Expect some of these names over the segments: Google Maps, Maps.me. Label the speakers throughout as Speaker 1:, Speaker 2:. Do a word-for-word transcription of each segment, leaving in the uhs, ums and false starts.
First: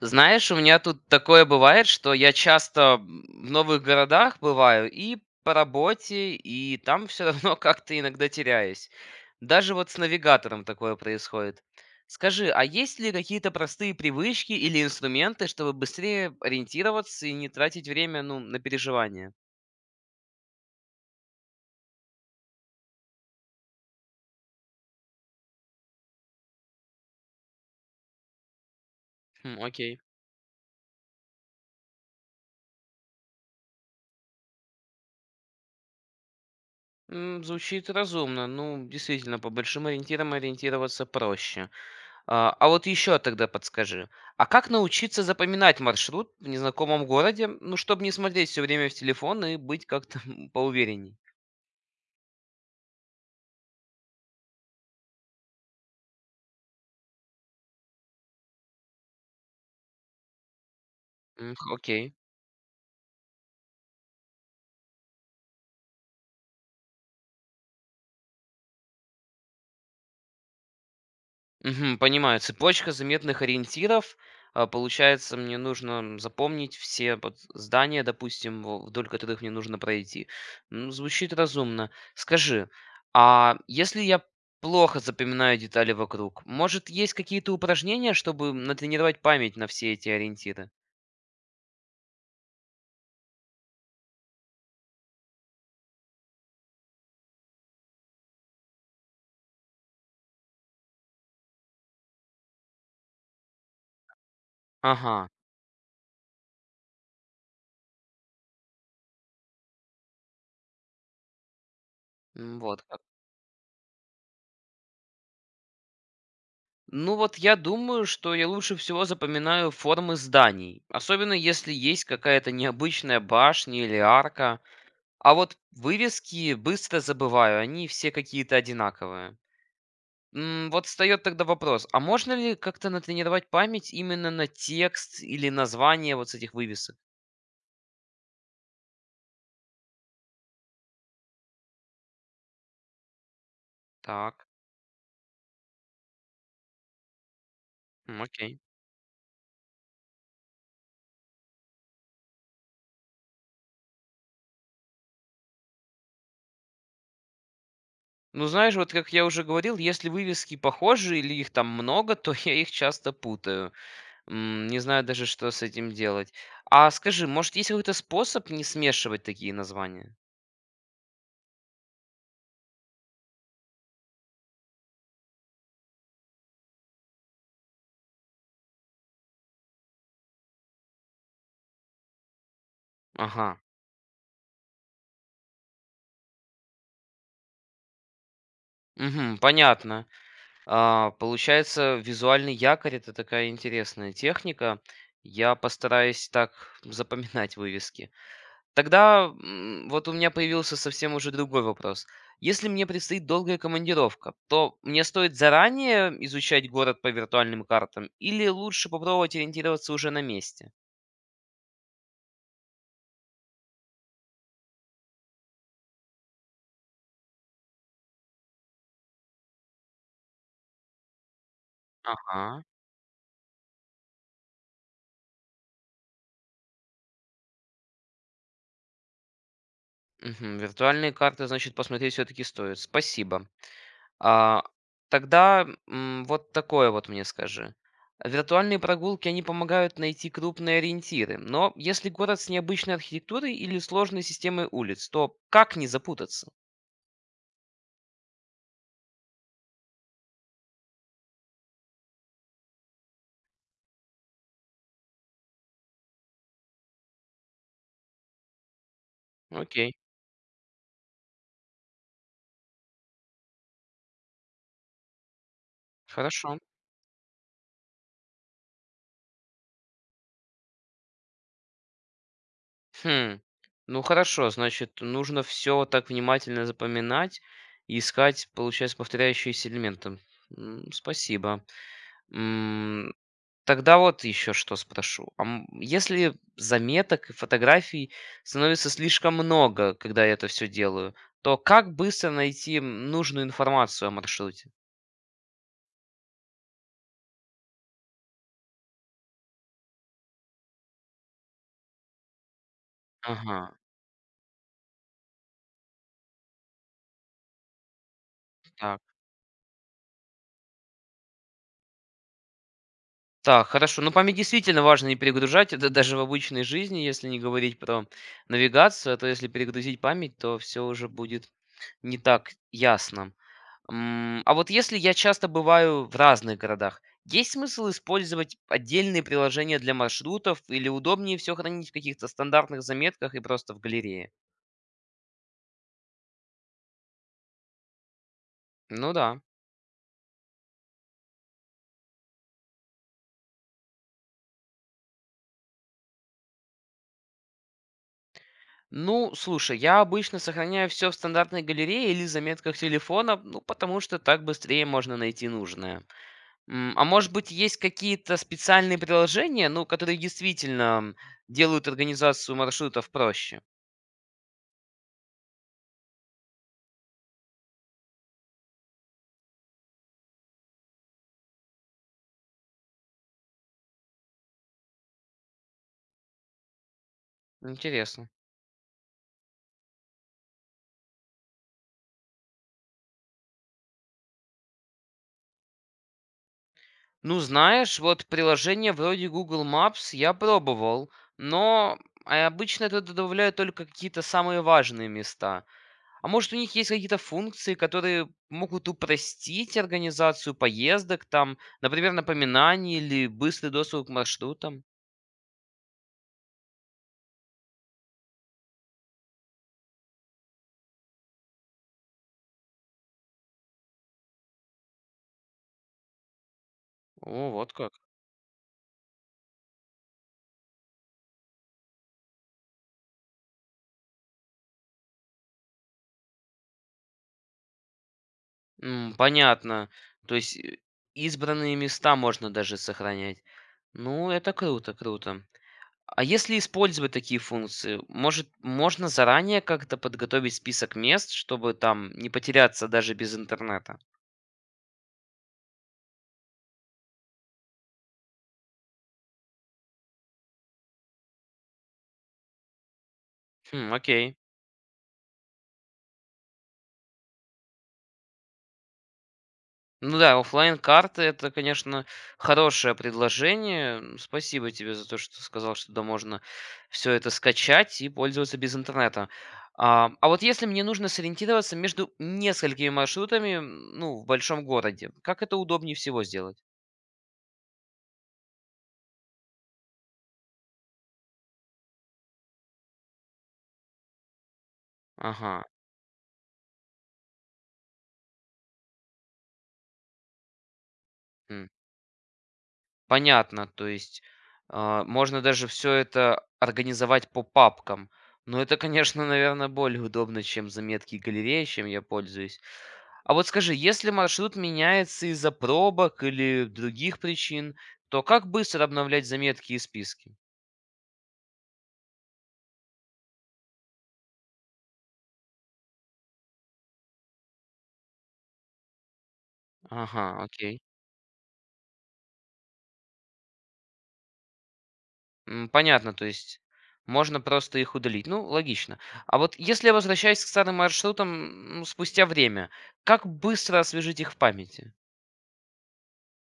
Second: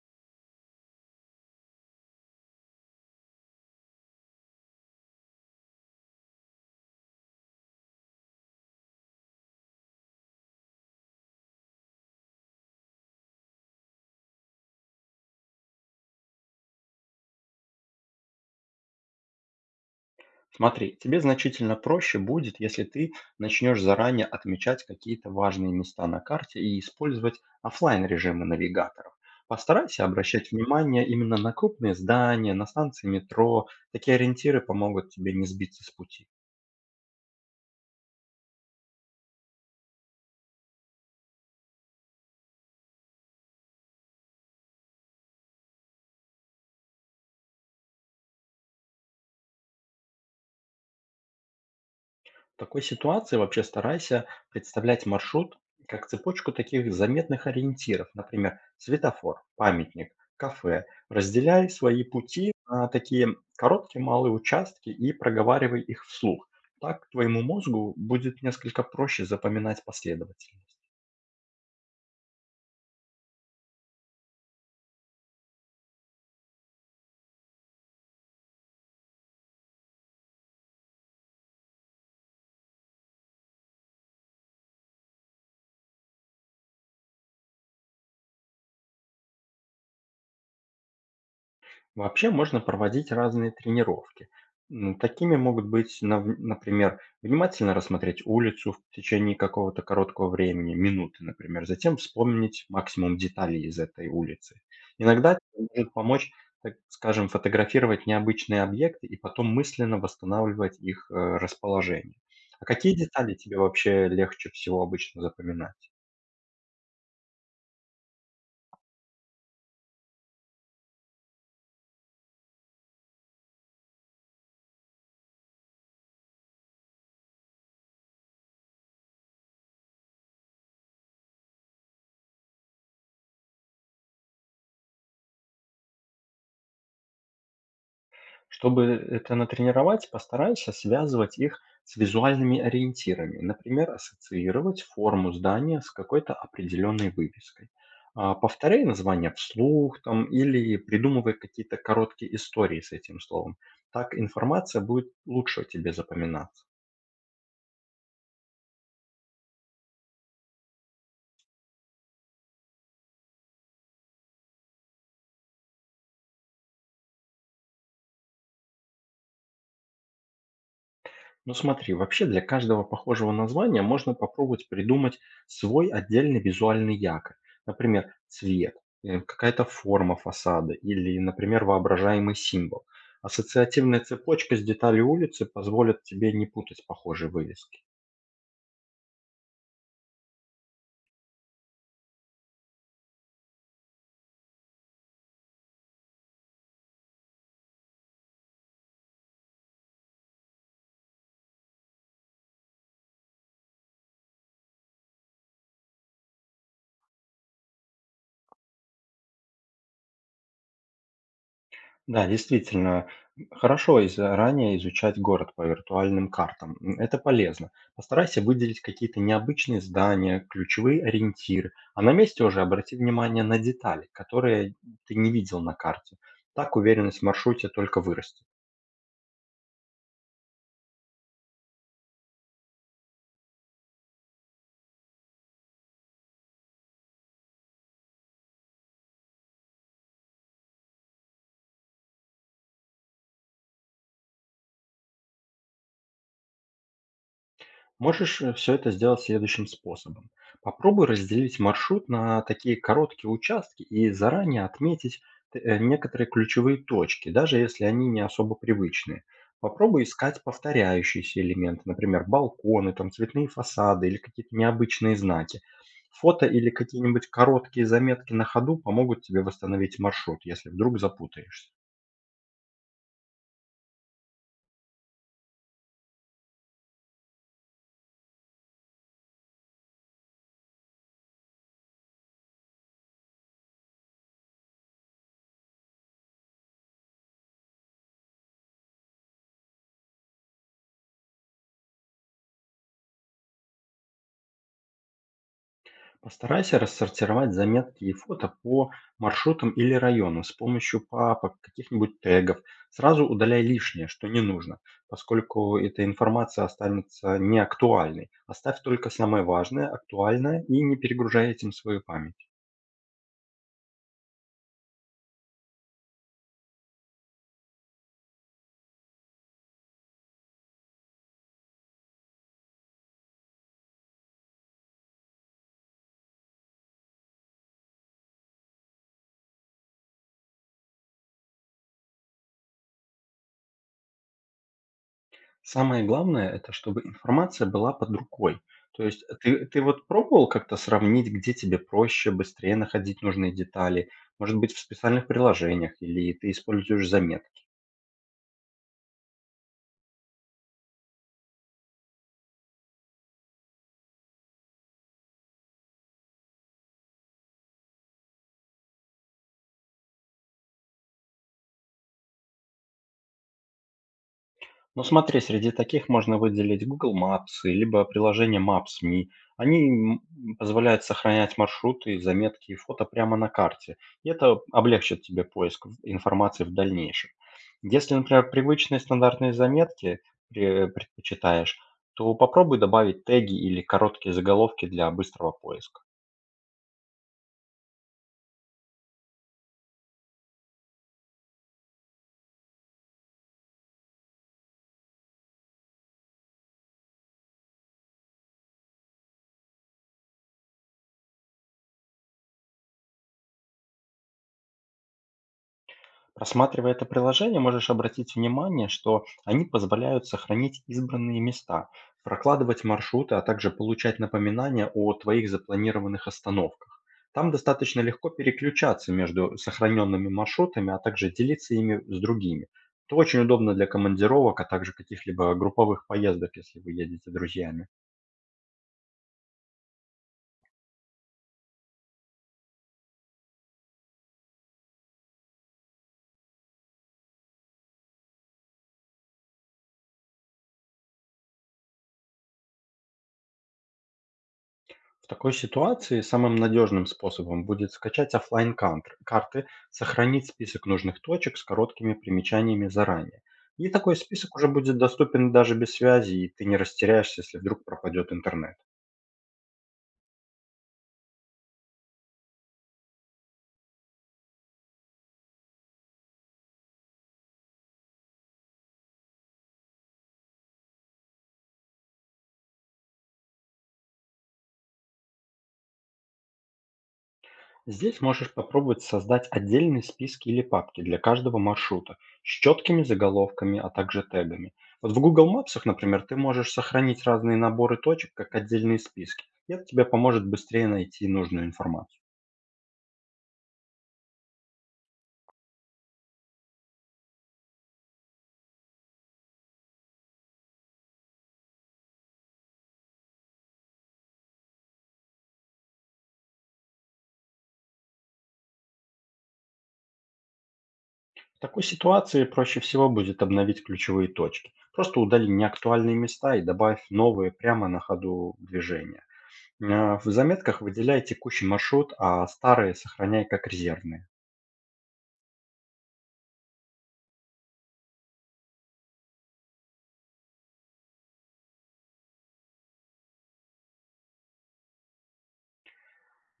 Speaker 1: Знаешь, у меня тут такое бывает, что я часто м, в новых городах бываю и по работе, и там все равно как-то иногда теряюсь. Даже вот с навигатором такое происходит. Скажи, а есть ли какие-то простые привычки или инструменты, чтобы быстрее ориентироваться и не тратить время, ну, на переживания?
Speaker 2: Смотри, тебе значительно проще будет, если ты начнешь заранее отмечать какие-то важные места на карте и использовать оффлайн режимы навигаторов.
Speaker 1: Хм, окей.
Speaker 2: Постарайся обращать внимание именно на крупные здания, на станции метро. Такие ориентиры помогут тебе не сбиться с пути.
Speaker 1: М, звучит разумно. Ну, действительно, по большим ориентирам ориентироваться проще. А а вот еще тогда подскажи, а как научиться запоминать маршрут в незнакомом городе, ну, чтобы не смотреть все время в телефон и быть как-то м, поуверенней?
Speaker 2: В такой ситуации вообще старайся представлять маршрут как цепочку таких заметных ориентиров, например, светофор, памятник, кафе.
Speaker 1: М,
Speaker 2: Разделяй
Speaker 1: х-
Speaker 2: свои
Speaker 1: Окей.
Speaker 2: пути на такие короткие малые участки и проговаривай их вслух. Так твоему мозгу будет несколько проще запоминать последовательность.
Speaker 1: Мгм, понимаю. Цепочка заметных ориентиров. А, Получается, мне нужно запомнить все вот здания, допустим, в- вдоль которых мне нужно пройти. М, Звучит разумно. Скажи, а если я плохо запоминаю детали вокруг, может, есть какие-то упражнения, чтобы натренировать память на все эти ориентиры?
Speaker 2: Вообще можно проводить разные тренировки. М, Такими могут быть, нав- например, внимательно рассмотреть улицу в течение какого-то короткого времени, минуты, например, затем вспомнить максимум деталей из этой улицы.
Speaker 1: Ага,
Speaker 2: Иногда это может помочь, так скажем, фотографировать необычные объекты и потом мысленно восстанавливать их э, расположение.
Speaker 1: м,
Speaker 2: А
Speaker 1: вот
Speaker 2: какие
Speaker 1: как.
Speaker 2: детали тебе вообще легче всего обычно запоминать?
Speaker 1: Ну вот я думаю, что я лучше всего запоминаю формы зданий, особенно если есть какая-то необычная башня или арка. А вот вывески быстро забываю, они все какие-то одинаковые. М, Вот встает тогда вопрос, а можно ли как-то натренировать память именно на текст или название вот с этих вывесок?
Speaker 2: Чтобы это натренировать, постарайся связывать их с визуальными ориентирами. Например,
Speaker 1: Так,
Speaker 2: ассоциировать форму здания с какой-то определенной вывеской.
Speaker 1: м,
Speaker 2: А,
Speaker 1: окей.
Speaker 2: Повторяй название вслух там, или придумывай какие-то короткие истории с этим словом. Так информация будет лучше тебе запоминаться.
Speaker 1: Ну знаешь, вот как я уже говорил, если вывески похожи или их там много, то я их часто путаю. М, не знаю даже, что с этим делать. А скажи, может, есть какой-то способ не смешивать такие названия?
Speaker 2: Ну смотри, вообще для каждого похожего названия можно попробовать придумать свой отдельный визуальный якорь. Например, цвет, э, какая-то форма фасада или, например, воображаемый символ.
Speaker 1: Ага.
Speaker 2: Ассоциативная цепочка с деталей улицы позволит тебе не путать похожие вывески.
Speaker 1: Мгм, понятно. А, получается, визуальный якорь это такая интересная техника. Я постараюсь так запоминать вывески. Тогда м, вот у меня появился совсем уже другой вопрос. Если мне предстоит долгая командировка, то мне стоит заранее изучать город по виртуальным картам или лучше попробовать ориентироваться уже на месте?
Speaker 2: Да, действительно, хорошо и заранее изучать город по виртуальным картам. М, Это полезно. Постарайся выделить какие-то необычные здания, ключевые ориентиры, а на месте уже
Speaker 1: Ага.
Speaker 2: обрати внимание на детали, которые ты не видел на карте. Так уверенность в маршруте только вырастет.
Speaker 1: Мгм. Виртуальные карты, значит, посмотреть все-таки стоит. Спасибо. А, тогда м, вот такое вот мне скажи. Виртуальные прогулки, они помогают найти крупные ориентиры, но если город с необычной архитектурой или сложной системой улиц, то как не запутаться?
Speaker 2: Можешь все это сделать следующим способом. Попробуй разделить маршрут на такие короткие участки и заранее отметить т- э, некоторые ключевые точки, даже если они не особо привычные.
Speaker 1: Окей,
Speaker 2: Попробуй искать повторяющиеся элементы, например, балконы, там цветные фасады или какие-то необычные знаки. Фото
Speaker 1: хорошо.
Speaker 2: или какие-нибудь короткие заметки на ходу помогут тебе восстановить маршрут, если вдруг запутаешься.
Speaker 1: Хм. Ну хорошо, значит, нужно все так внимательно запоминать и искать, получается, повторяющиеся элементы. М, Спасибо. М, Тогда вот еще что спрошу. А м, если заметок и фотографий становится слишком много, когда я это все делаю, то как быстро найти м, нужную информацию о маршруте?
Speaker 2: Постарайся рассортировать заметки и фото по маршрутам или району с помощью папок, каких-нибудь тегов. Сразу
Speaker 1: Ага,
Speaker 2: удаляй лишнее, что не нужно, поскольку эта информация останется неактуальной. Оставь
Speaker 1: так.
Speaker 2: только самое важное, актуальное и не перегружай этим свою память.
Speaker 1: Так, хорошо. Ну, память действительно важно не перегружать. Это даже в обычной жизни, если не говорить про навигацию, а то если перегрузить память, то все уже будет не так ясно. М, А вот если я часто бываю в разных городах, есть смысл использовать отдельные приложения для маршрутов или удобнее все хранить в каких-то стандартных заметках и просто в галерее?
Speaker 2: Самое главное — это чтобы информация была под рукой. То
Speaker 1: Ну
Speaker 2: есть
Speaker 1: да.
Speaker 2: ты, ты вот пробовал как-то сравнить, где тебе проще, быстрее находить нужные детали? Может быть, в специальных приложениях или ты используешь заметки?
Speaker 1: Ну, слушай, я обычно сохраняю все в стандартной галерее или заметках телефона, ну, потому что так быстрее можно найти нужное. М, А может быть, есть какие-то специальные приложения, ну, которые действительно м, делают организацию маршрутов проще?
Speaker 2: Ну смотри, среди таких можно выделить гугл мэпс и либо приложение мэпс точка ми. Они м, Позволяют сохранять маршруты, заметки и фото прямо на карте. И это облегчит тебе поиск в- информации в дальнейшем. Если,
Speaker 1: Интересно.
Speaker 2: например, привычные стандартные заметки пре- предпочитаешь, то попробуй добавить теги или короткие заголовки для быстрого поиска.
Speaker 1: Ну, знаешь, вот приложение вроде Google Maps я пробовал, но а обычно это добавляют только какие-то самые важные места. А может, у них есть какие-то функции, которые могут упростить организацию поездок, там, например, напоминание или быстрый доступ к маршрутам?
Speaker 2: Просматривая это приложение, можешь обратить внимание, что они позволяют сохранить избранные места, прокладывать маршруты, а также получать напоминания о твоих запланированных остановках.
Speaker 1: О,
Speaker 2: Там
Speaker 1: вот как.
Speaker 2: достаточно легко переключаться между сохраненными маршрутами, а также делиться ими с другими. Это очень удобно для командировок, а также каких-либо групповых поездок, если вы едете друзьями.
Speaker 1: М, понятно. То есть э, избранные места можно даже сохранять. Ну, это круто, круто. А если использовать такие функции, может, можно заранее как-то подготовить список мест, чтобы там не потеряться даже без интернета?
Speaker 2: В такой ситуации самым надежным способом будет скачать оффлайн кант- карты, сохранить список нужных точек с короткими примечаниями заранее. И
Speaker 1: Хм,
Speaker 2: такой
Speaker 1: окей.
Speaker 2: список уже будет доступен даже без связи, и ты не растеряешься, если вдруг пропадет интернет.
Speaker 1: Ну да, оффлайн карты это, конечно, хорошее предложение. М, Спасибо тебе за то, что сказал, что да, можно все это скачать и пользоваться без интернета. А, а вот если мне нужно сориентироваться между несколькими маршрутами, м, ну, в большом городе, как это удобнее всего сделать?
Speaker 2: Здесь можешь попробовать создать отдельные списки или папки для каждого маршрута с четкими заголовками, а также тегами. Вот в Google
Speaker 1: Ага.
Speaker 2: Maps, например, ты можешь сохранить разные наборы точек как отдельные списки, и это тебе поможет быстрее найти
Speaker 1: Хм.
Speaker 2: нужную информацию.
Speaker 1: Понятно, то есть, а, можно даже все это организовать по папкам. Но это, конечно, наверное, более удобно, чем заметки и галереи, чем я пользуюсь. А вот скажи, если маршрут меняется из-за пробок или других причин, то как быстро обновлять заметки и списки?
Speaker 2: В такой ситуации проще всего будет обновить ключевые точки. Просто удали неактуальные места и добавь новые прямо на ходу движения. Э,
Speaker 1: Ага,
Speaker 2: В заметках
Speaker 1: окей.
Speaker 2: выделяй текущий маршрут, а старые сохраняй как резервные.
Speaker 1: М, понятно, то есть можно просто их удалить. Ну, логично. А вот если я возвращаюсь к старым маршрутам, м, спустя время, как быстро освежить их в памяти?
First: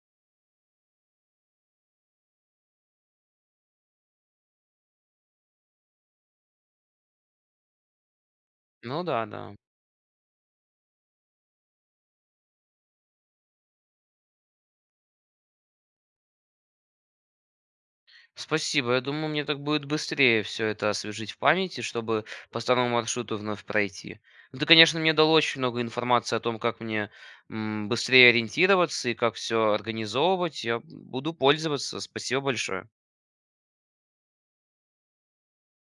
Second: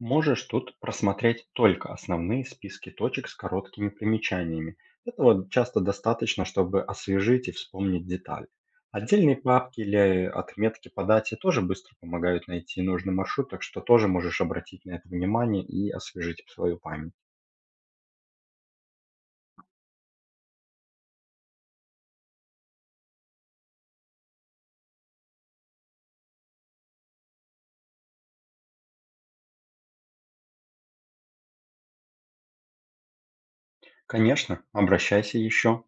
Speaker 2: Можешь тут просмотреть только основные списки точек с короткими примечаниями. Этого часто достаточно, чтобы освежить и вспомнить детали.
Speaker 1: Ну да,
Speaker 2: Отдельные
Speaker 1: да.
Speaker 2: папки или отметки по дате тоже быстро помогают найти нужный маршрут, так что тоже можешь обратить на это внимание и освежить свою память.
Speaker 1: Спасибо. Я думаю, мне так будет быстрее все это освежить в памяти, чтобы по старому маршруту вновь пройти. Ну, ты, конечно, мне дал очень много информации о том, как мне м, быстрее ориентироваться и как все организовывать. Я буду пользоваться. Спасибо большое.
Speaker 2: Конечно, обращайся еще.